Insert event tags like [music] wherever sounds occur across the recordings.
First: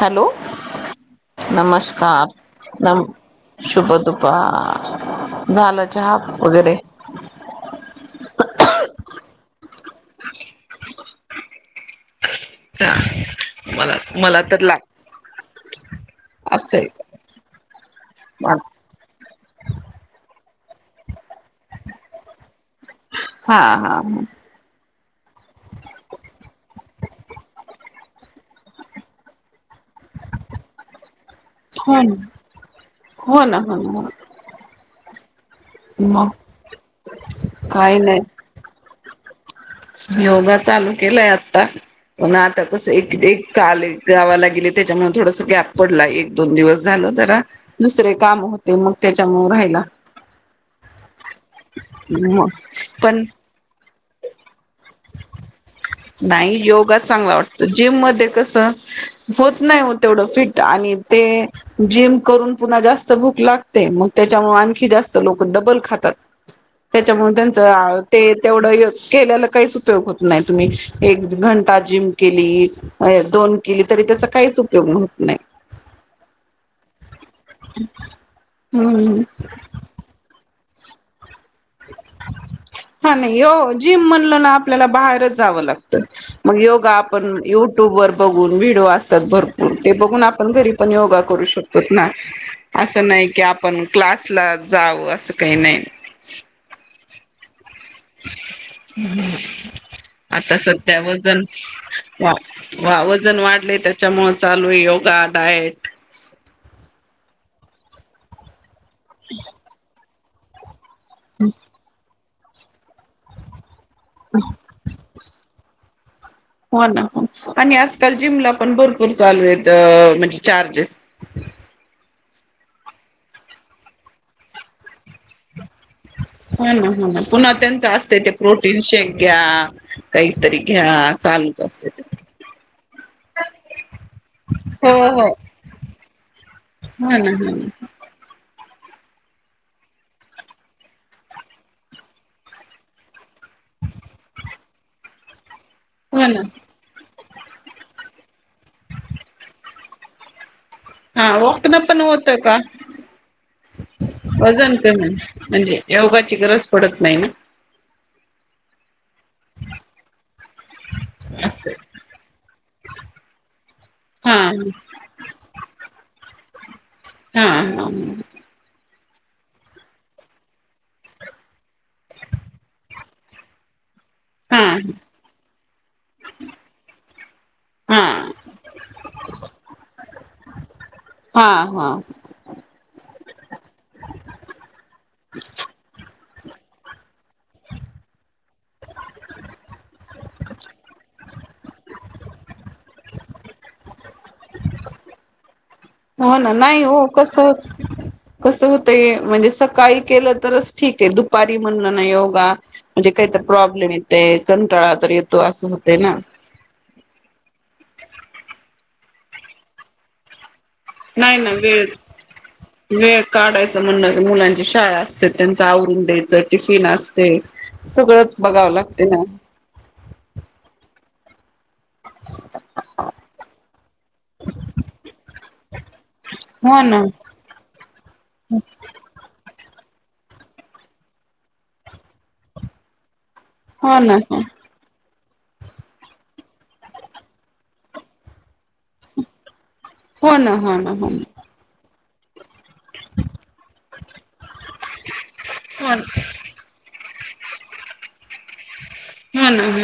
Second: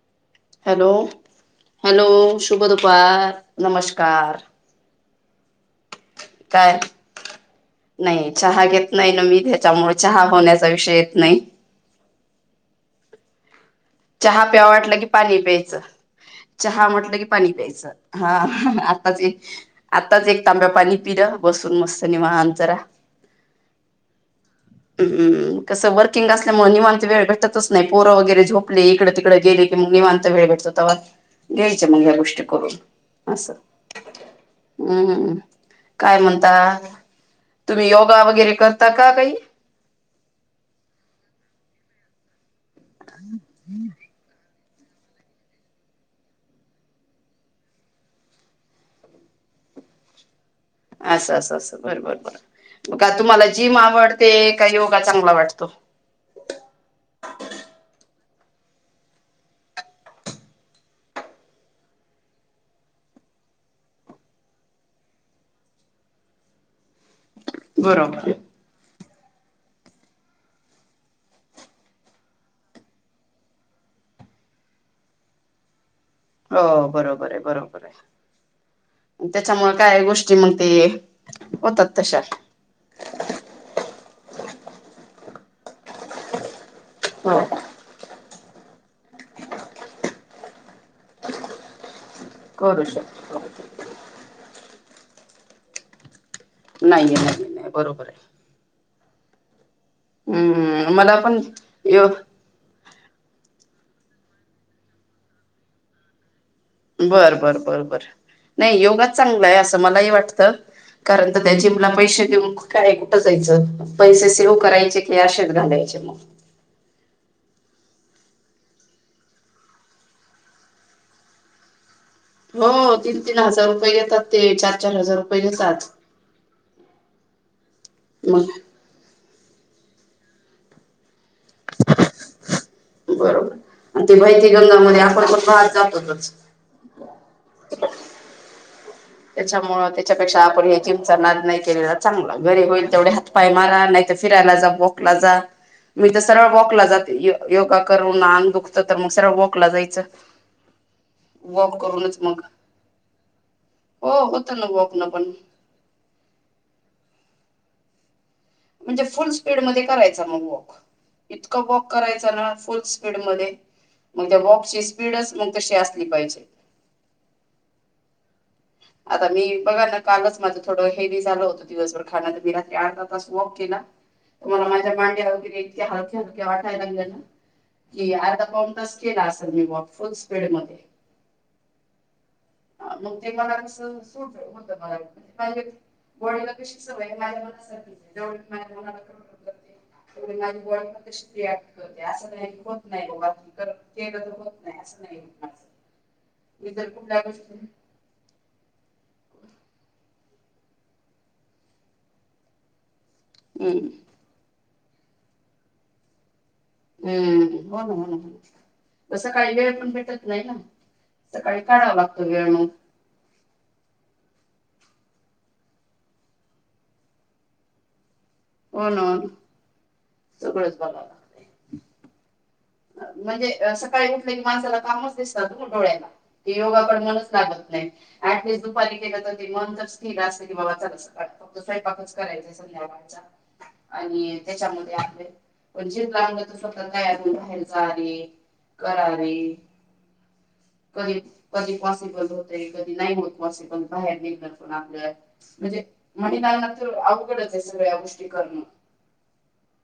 Hello hello नमस्कार hello शुभ नम दुपार शुभ नमस्कार दुभार झालं चहाप काय वगैरे नाही चहा घेत नाही ना मी त्याच्यामुळे चहा होण्याचा विषय येत नाही ह चहा प्यावा वाटलं की पाणी प्यायचं असं चहा आहे म्हटलं की पाणी प्यायचं हा आताच आताच एक तांब्या पाणी पिलं बसून मस्त निमाहा अंतरा हा हा ह हमम कसं वर्किंग असल्यामुळे निवांत वेळ भेटतच नाही पोरं वगैरे झोपले इकडे तिकडडे गेले की मग निवांत वेळ भेटतो तेव्हा घ्यायच मग या गोष्टी करून हो ना हो हो हम्मम काय मग म्हणता तुम्ही काही योगा नाही वगैरे करता का काही योगा चालू केलाय आता, पण आता कस एक काल गावाला गे - - त्याच्यामुळं थोडस गॅप पडला. एक दोन दिवस झालं जरा दुसरे काम होते मग त्याच्यामुळ राहिल. असंं असं असं बर बर मग बर का पण तुम्हाला जिम आवड - - ते का योगा चांगला वाटतो. नाही योगा चांगला वाटतो. जिम मध्ये कस होत नाही आ तेवढं फिट आणि ते जिम करून पुन्हा जात भूक लागते. मग त्याच्या आणखी जास्त लोकडबल खा तात. त्याच्यामुळ त्यांच बरोबर ते तेवढं केलेल काहीच उपयोग होत नाही. तुम्ही एक घंटा जिम केली. दोन केली. तरी त्याचा काहीच उपयोग होत नाही. हो बरोबर हाय बरोबर हम्म हाय त्याच्यामुळे काय गोष्टी म्हण- - ते. होतात तशा हा नाही हो जिम म्हणल ना आपल्याला बाहेरच - - जावं लागतं मग योगा आपण हो युट्युब वर बघून व्हिडिओ असत्यात भरपूर ते बघून आपण घरी पण योगा करू शकतो ना. करू असं नाही शकतो की आपण क्लासला जावं असं काही नाही. नाही नाही नाही बरोबर हाय. ह आता सध्या मला पण वजण यो व वजन वाढलयं त्याच्यामुंळे चालूए योगा डायट. बर बर बर बर नाही योगा चांगला आहे असं मलाही वाटत. कारण तर त्याचे मला पैसे देऊन काय कुठं जायचं पैसे सेव्ह करायचे की अशेच घालायचे. मग हो ना आणि आजकाल जिमला पण भरपूर चालू म्हणजे चार्जेस. हो तीन तीन हजार रुपये घेतात. ते चार चार हजार रुपये घेतात. हो ना हो ना, पुन्हा त्यांच असते ते मग प्रोटीन शेंक- - घ्या. काहीतरी घ्या. चालूच असतयं ते. बरोबर आणि ते भैती गंगामध्ये आपण पण बाहेर जातोच. हम् हम्. त्याच्यामुळ त्याच्यापेक्षा आपण हे जिमचा नाद नाही केलेला चांगला घरी होईल तेवढे हातपाय मारा नाही - - फिरायला जा. वॉकला जा. मी तर हो ना सरळ वॉकला जाते. योगा करून अंग दुखत तर मग सरळ वॉकला जायचं. हा वॉकन वॉक पण करूनच होत मग का? हो होतं ना वजन वॉकनं कमी पण म्हणजे योगाची गरज पडत नाही ना. म्हणजे फुल स्पीड मध्ये करायचा मग वॉक इतकं असं वॉक करायच ना फुल स्पीड मध्ये मग हा त्या वॉकची स्पीडच मग तशी असली पाहिजे. हा हम. आता मी बघा ना कालच माझं थोडं हेवी झालं होत दिवसभर खाण तर मी रात्री अर्धा तास वॉक केला. तर हा मला माझ्या मांड्या वगैरे इतक्या हलक्या हलक्या वाटायला लागल्या ना. कि हा आता पाण तास केला असेल मी वॉक फुल स्पीड मध्ये. हां. मग ते मला कसं सुट होत मला ते माझ्या बॉडिला कशी सवय हाय [unintelligible] माझी बॉडी पण तशी रिॲक्ट करते असं नाही होत नाही ग केलं तर होत नाही असं नाही. [unintelligible] हो ना मी नाही जर हो कुठल्या कस गोष्टी कस होतय म्हणजे सकाळी केलं तर ठिकं हाय. दुपारी म्हणल ना योगा म्हणजे काहितरी हम्म, प्रॉब्लेम येतोय. कं - - टाळा तरी येतो असं होते ना. हम् हो ना, हो ना, हो. तसं काही वेळ पण भेटत नाही ना. नाही ना. सकाळी वेळ काढावा लागतो वेळ मग वेळ - - काढायचं म्हणणं मुलांची शाळा असते. त्यांच आवरून द्यायचं. टिफिन असते. सगळं हो ना. सगळंच बगाव लागतयं. [unintelligible] म्हणजे सकाळी उठले क माणसाला कामच दिसतात डोळ्याला क हो ना योगाकड मनच लागत नाही अऍटेला ते मन तरच केलं असतं की बाबा ला स फक्त स्वंपाकच करायचं संध्याकाळचा हो ना आणि हो त्याच्यामध्ये आपले पण जे प्लं फक्त तयार हो हजारी करारी हो ना हो ना हो ना वास बो धी नाहीत पसबल बाहेर निघ प आप म्हणजे हो महिलांना तर सगळ्या गोष्टी ह ना ह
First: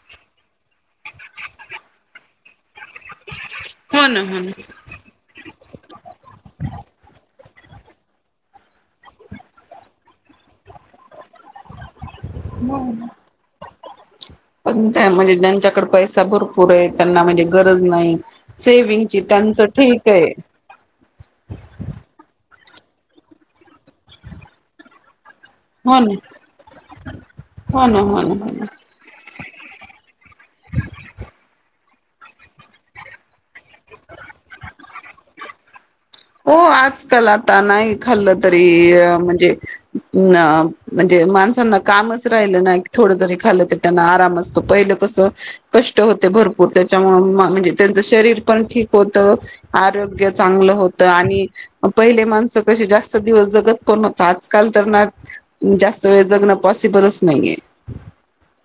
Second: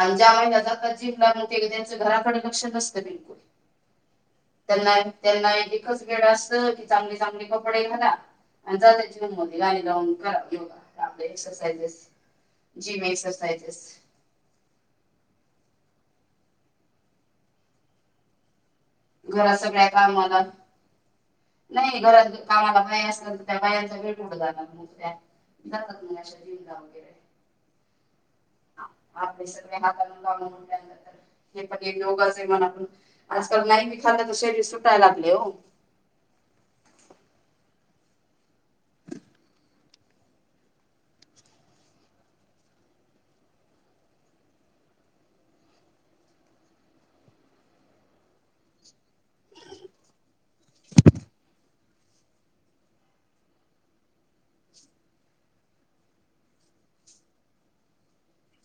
आणि ज्या म्हहि ज का जिंला म्हण ते त्यांच्या घराकडे लक्ष नसत ना हो ना हो त्यांना एकच गेड अस की चांगली चांगली कपडे घाला आणि जातची मो गाणी लाून करा योगा आपले एक्सरसाजेस जी म ना एक्सरसाजेस पण त्या म्हणजे ज्यांच्याकडे पैसा भरपूर आहे त्यांना म्हणजे गरज नाही सेविंगची घरात त्यांचं सगळ्या ठीक आहे कामाला नाही घरात कामाला बाय असतल तर त्या बायांचा वेळ उड झाला त्या हो जातात ना मग अशा जिमला हो ना हो ना हो ना ब हे पण लोगाे मत आजकाल नाही बी खाल्लं तर शरीर सुटायला लागले हो हो आजकाल आता नाही खाल्लं तरी म्हणजे म्हणजे माणसांना कामच राहिल ना ोड ख त्यांना आमत पहि कस क होते भरपूर त्याच्या शरीर पण ठीक होत आरोग्य चांगलं होत आणि पहिले माणस कशी जास्त दिवस जगत पण होत आजकाल तर ना जास्त जगणं पॉसिबलच नाहीये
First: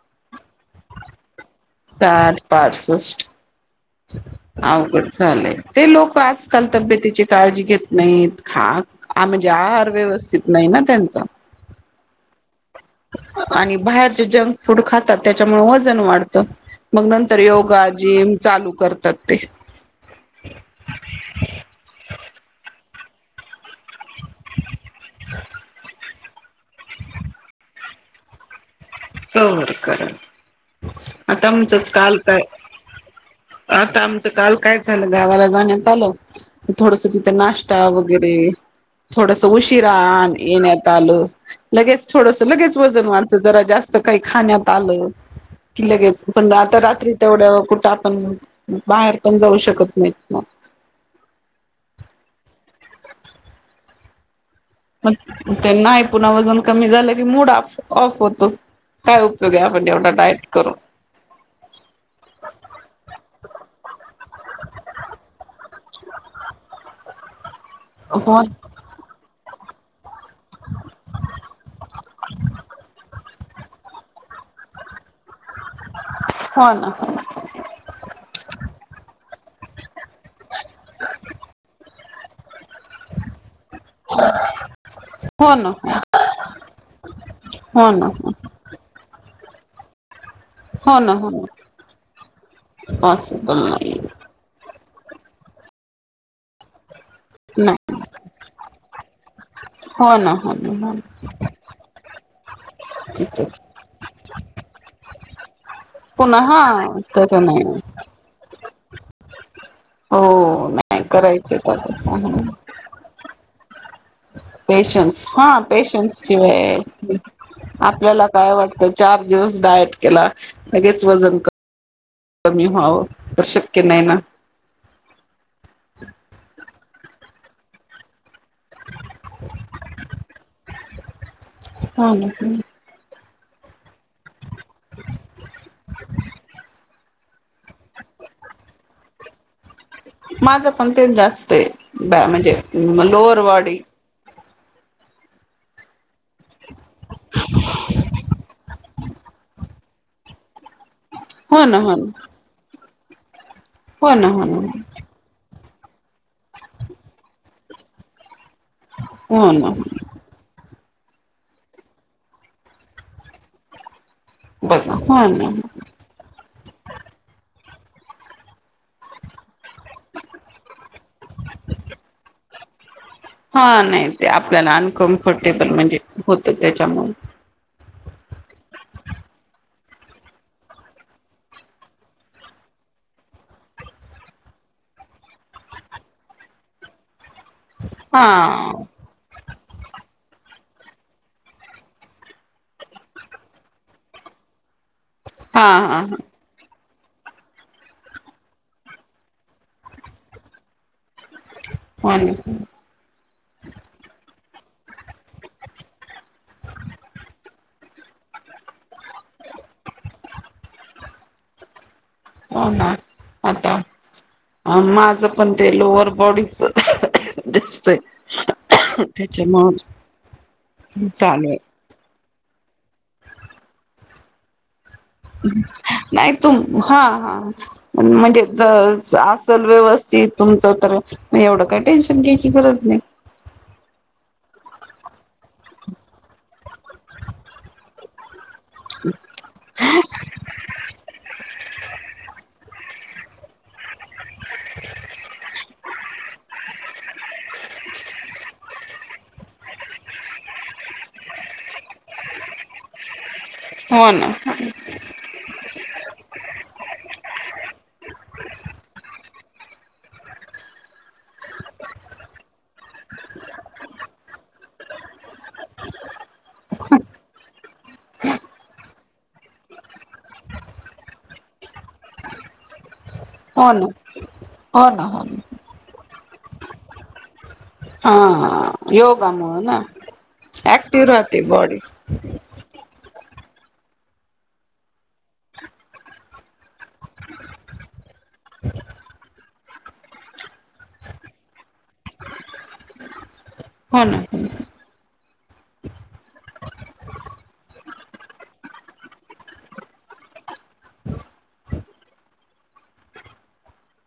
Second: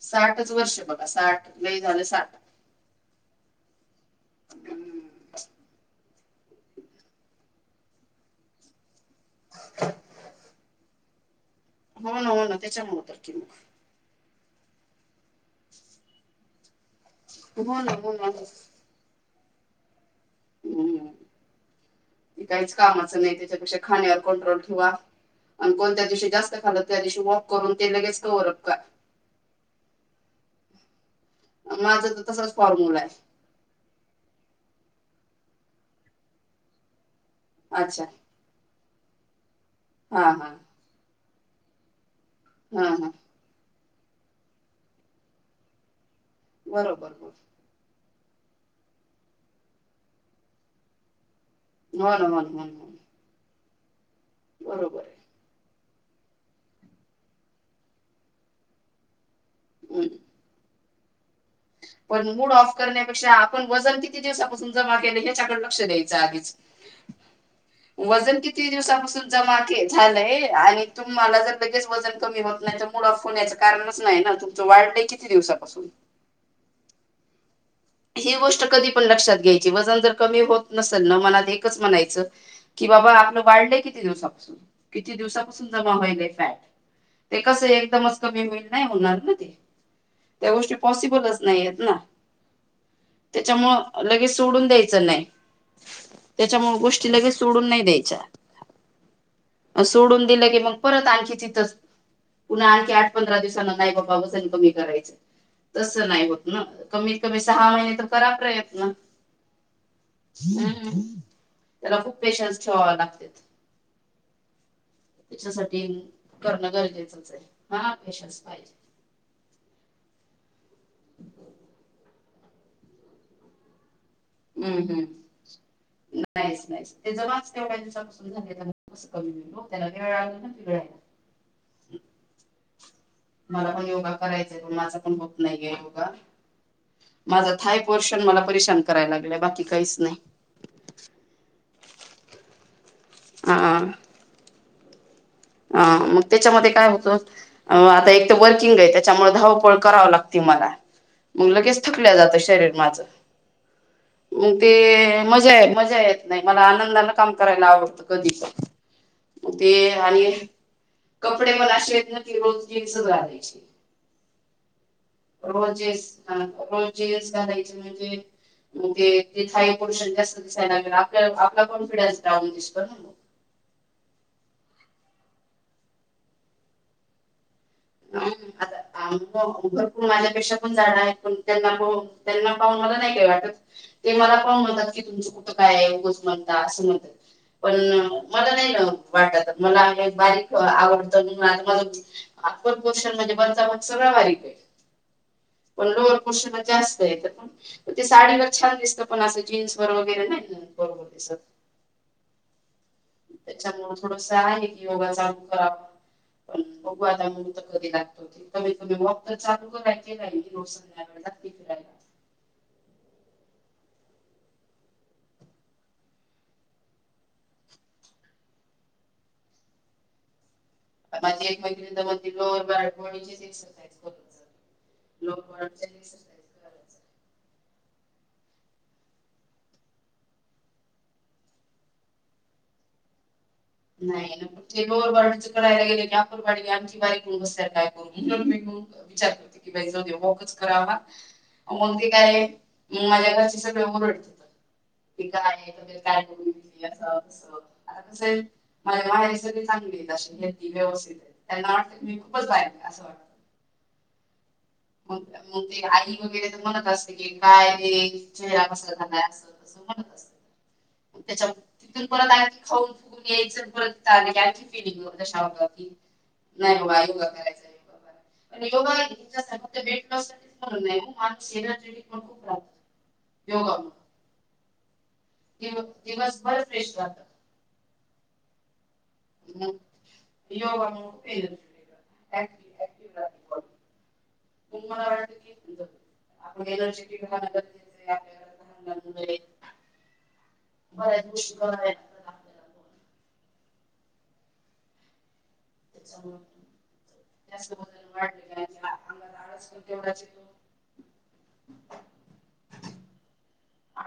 साठच वर्ष बघा साठ लई झालं साठ अवघड लंय ते लोक आजकाल तब्येतीची काळजी घेत नाहीत खाक आ म्हणजे आार व्यवस्थित नाही ना त्यांचा हो ना हो ना त्याच्यामु तर कि मग आणि बाहेरचे जंक फूड खातात त्याच्यामुळे वजन वाढतं मग नंतर हो योगा ना हो ना जिम चालू करतात ते का त्याच्यापेक्षा खाण्यावर कंट्रोल ठेवा कोणत्या दिवशी जास्त खाल त्या दिवशी वॉक करून ते लगेच कप का होकर आता आमचंच माझा काल तर काय तसाच फॉर्म्युला आता आमचं काल काय गावाला जाण्यात आलं थोडस तिथं नाश्ता आहे अच्छा वगैरे थोड उशिरा हा हा येण्यात आलं लगेच थोडस लगेच हा वजन हा वाढत जरा जास्तच काही खाण्यात आलं की लगेच पण आता बरोबर रात्री तेवढ्यावर कुठं आपण बाहेर पण जाऊ शकत नाहीत मग बर बर बर. मग ते नाही पुन्हा वजन कमी झालं की मूड ऑफ होतो काय करूया आपण आहे तेवढा हम्म डायट करून. [inaudible] पण मूड ऑफ करण्यापेक्षा आपण वजन किती दिवसापासून जमा केलं ह्याच्याकडे लक्ष द्यायचं आधीच. वजन हो किती दिवसापासून जमा केल झाल. आणि तुम्हाला जर लगेच वजन कमी होत नाही तर मुड ऑफ होण्याच कारणच नाही ना तुमचं वाढलय किती दिवसापासून हो ना. ही गोष्ट कधी पण लक्षात घ्यायची वजन जर कमी होत नसेल ना मनात एकच म्हणायचं कि बाबा आपलं बायोटेक किती दिवसापासून किती हो दिवसापासून ना जमा होईलय फॅट. ते कसं हो ना एकदमच कमी होईल नाही होणार ना ते. त्या गोष्टी हो ना हो पॉसिबलच नाही आहेत ना पॉसिबल नाही त्याच्यामुळे लगेच सोडून द्यायच नाही त्याच्यामुळे गोष्टी लगेच सोडून नाही द्यायच्या. अ हो सोडून ना दिलं हो की ना मग हो परत ना आणखी तिथच पुन्हा आणखी आठ पंधरा तिथेच दिवसांन नाही बाबा वजन कमी करायच. तसं नाही पुन्हा होत ना हा कमीत कमी तसं सहा नाही महिने तर करा प्रयत्न. हो हम्म नाही करायचे तर त्याला खूप तसं पेशन्स ठेवावे लागतेत. पेशन्स हा पेशन्स करणं शिवाय गरजेचंच आहे हा आपल्याला पेशन्स काय पाहिजे. वाटतं चार दिवस डायट केला लगेच दोनजन कमी व्हावं तर शक्य नाही ना हम्म हम्म नाहीच नाहीस ते ज माच केवढ्या दिवसापसून झाले कस कमी होईल त्याला वेळा आ नािळा [unintelligible] ह हो ना मला पण योगा करायच आहे पण माझं पण होत नाही आहे योगा. माझा थाय पोर्शन मला परेशान कराला लागलंय बाकी काहीच नाही. माझं पण ते जास्त आहे म्हणजे लोअर बॉडी अ मग त्याच्यामध्ये काय होत आता एक तर वर्किंग आहे. त्याच्यामुळे धावपळ कराव लागते मला मग हो ना लगेच हो ना थकल्या जातं शरीर माझं. हो ना हो म ते ना मजा आहे मजा येत नाही मला आनंदान काम करायला आवडतं कधीच हो ना ते आणि कपडे मला शेत न [unintelligible] रोज जीन्स घालायची बघा हो ना रोजेस [unintelligible] रोजेस घालायचे म्हणजे? म्हणजे ते हाय पोर्शन जास्त दिसायला लागेल आप आपला कॉन्फिडन्स डाऊन दिसतो ना. हा नाही ते आपल्याला अनकम्फर्टेबल म्हणजे होतं त्याच्यामुळे हम् [unintelligible] मग भरपूर माझ्यापेक्षा पण जाडा आहेत पण त्यांना पाहून त्यांना पाहून मला नाही काय वाटत. ते मला पण म्हणतात की तुमचं कुठं काय आहे उगंच म्हणता असं म्हणतात पण हा मला नाही वाटत मला बारीक आवडत आता माझ अप्पर पोर्षण म्हणजे वरचा भाग सगळा बारीक आहे हा हा पण हा लोअर पोर्शन जास्त पण ते साडीवर छान दिसतं पण अस जीन्स वर वगैरे नाही दिसत हो ना त्याच्यामुळे थोडसं योगा चालू करा पण वादामुत कधी लागत ते [unintelligible] हो ना आता माझं पण ते लोअर बॉडीच दिसतय त्याच्या मूळ माझी एक मैत्री तर म्हणते लोअर बॉडी एक्सरसाइझ नाही तु हा हा म्हणजे असेल व्यवस्थित तुमचं तर एवढं काय टेन्शन घ्यायची गरज नाही ह नाही लोरडीच करायला गेले कापर बारीकण बसायला काय करून मी विचार करते की जाऊ दे वॉकच करावा मग ते काय मग माझ्या घरचे सगळ रडत ते काय काय ब असं कस आता कस आहे मलाव हे सगळे चांगली आहेत हेती व्यवस्थित आहेत त्यांना वाट मी खूपच राहि असं वाटत हो ना मग ते आई वगैरे तर म्हणत असते की काय औषधा अस म्हणत असत त्याच्या तिथून परत आणखी खाऊन फुकून यायच परत आणखी फिलिंग नाही बाबा योगा करायचारा योगा घ [unintelligible] हो ना! हो ना! ना दिवस भर फ्रेश राहत. हा हा योगा म्हणून ना ऍक्टिव योगामुळे राहते बॉडी. ममला अ [unintelligible] आप ज श कीहं गरजेचं आहे आपल्या [unintelligible] बरेच गोष्टी [unintelligible] हो ना! ते [unintelligible] जास्त बज वाढली आमलाड तेवढाच तो, [unintelligible] आ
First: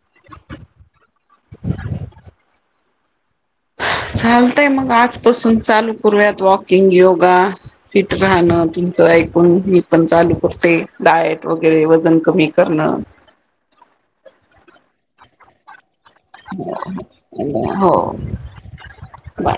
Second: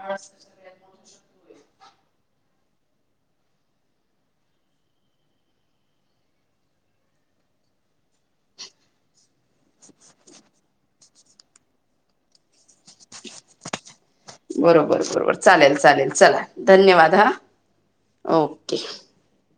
चालतय मग आजपासून चालू करूयात वॉकिंग योगा. फिट राहणं तुमचं एक आपण मी पण चालू करते, डायट वगैरे वजन कमी करण. बरोबर बरोबर चालेल चालेल चला धन्यवाद. आ हो ओके! बाय.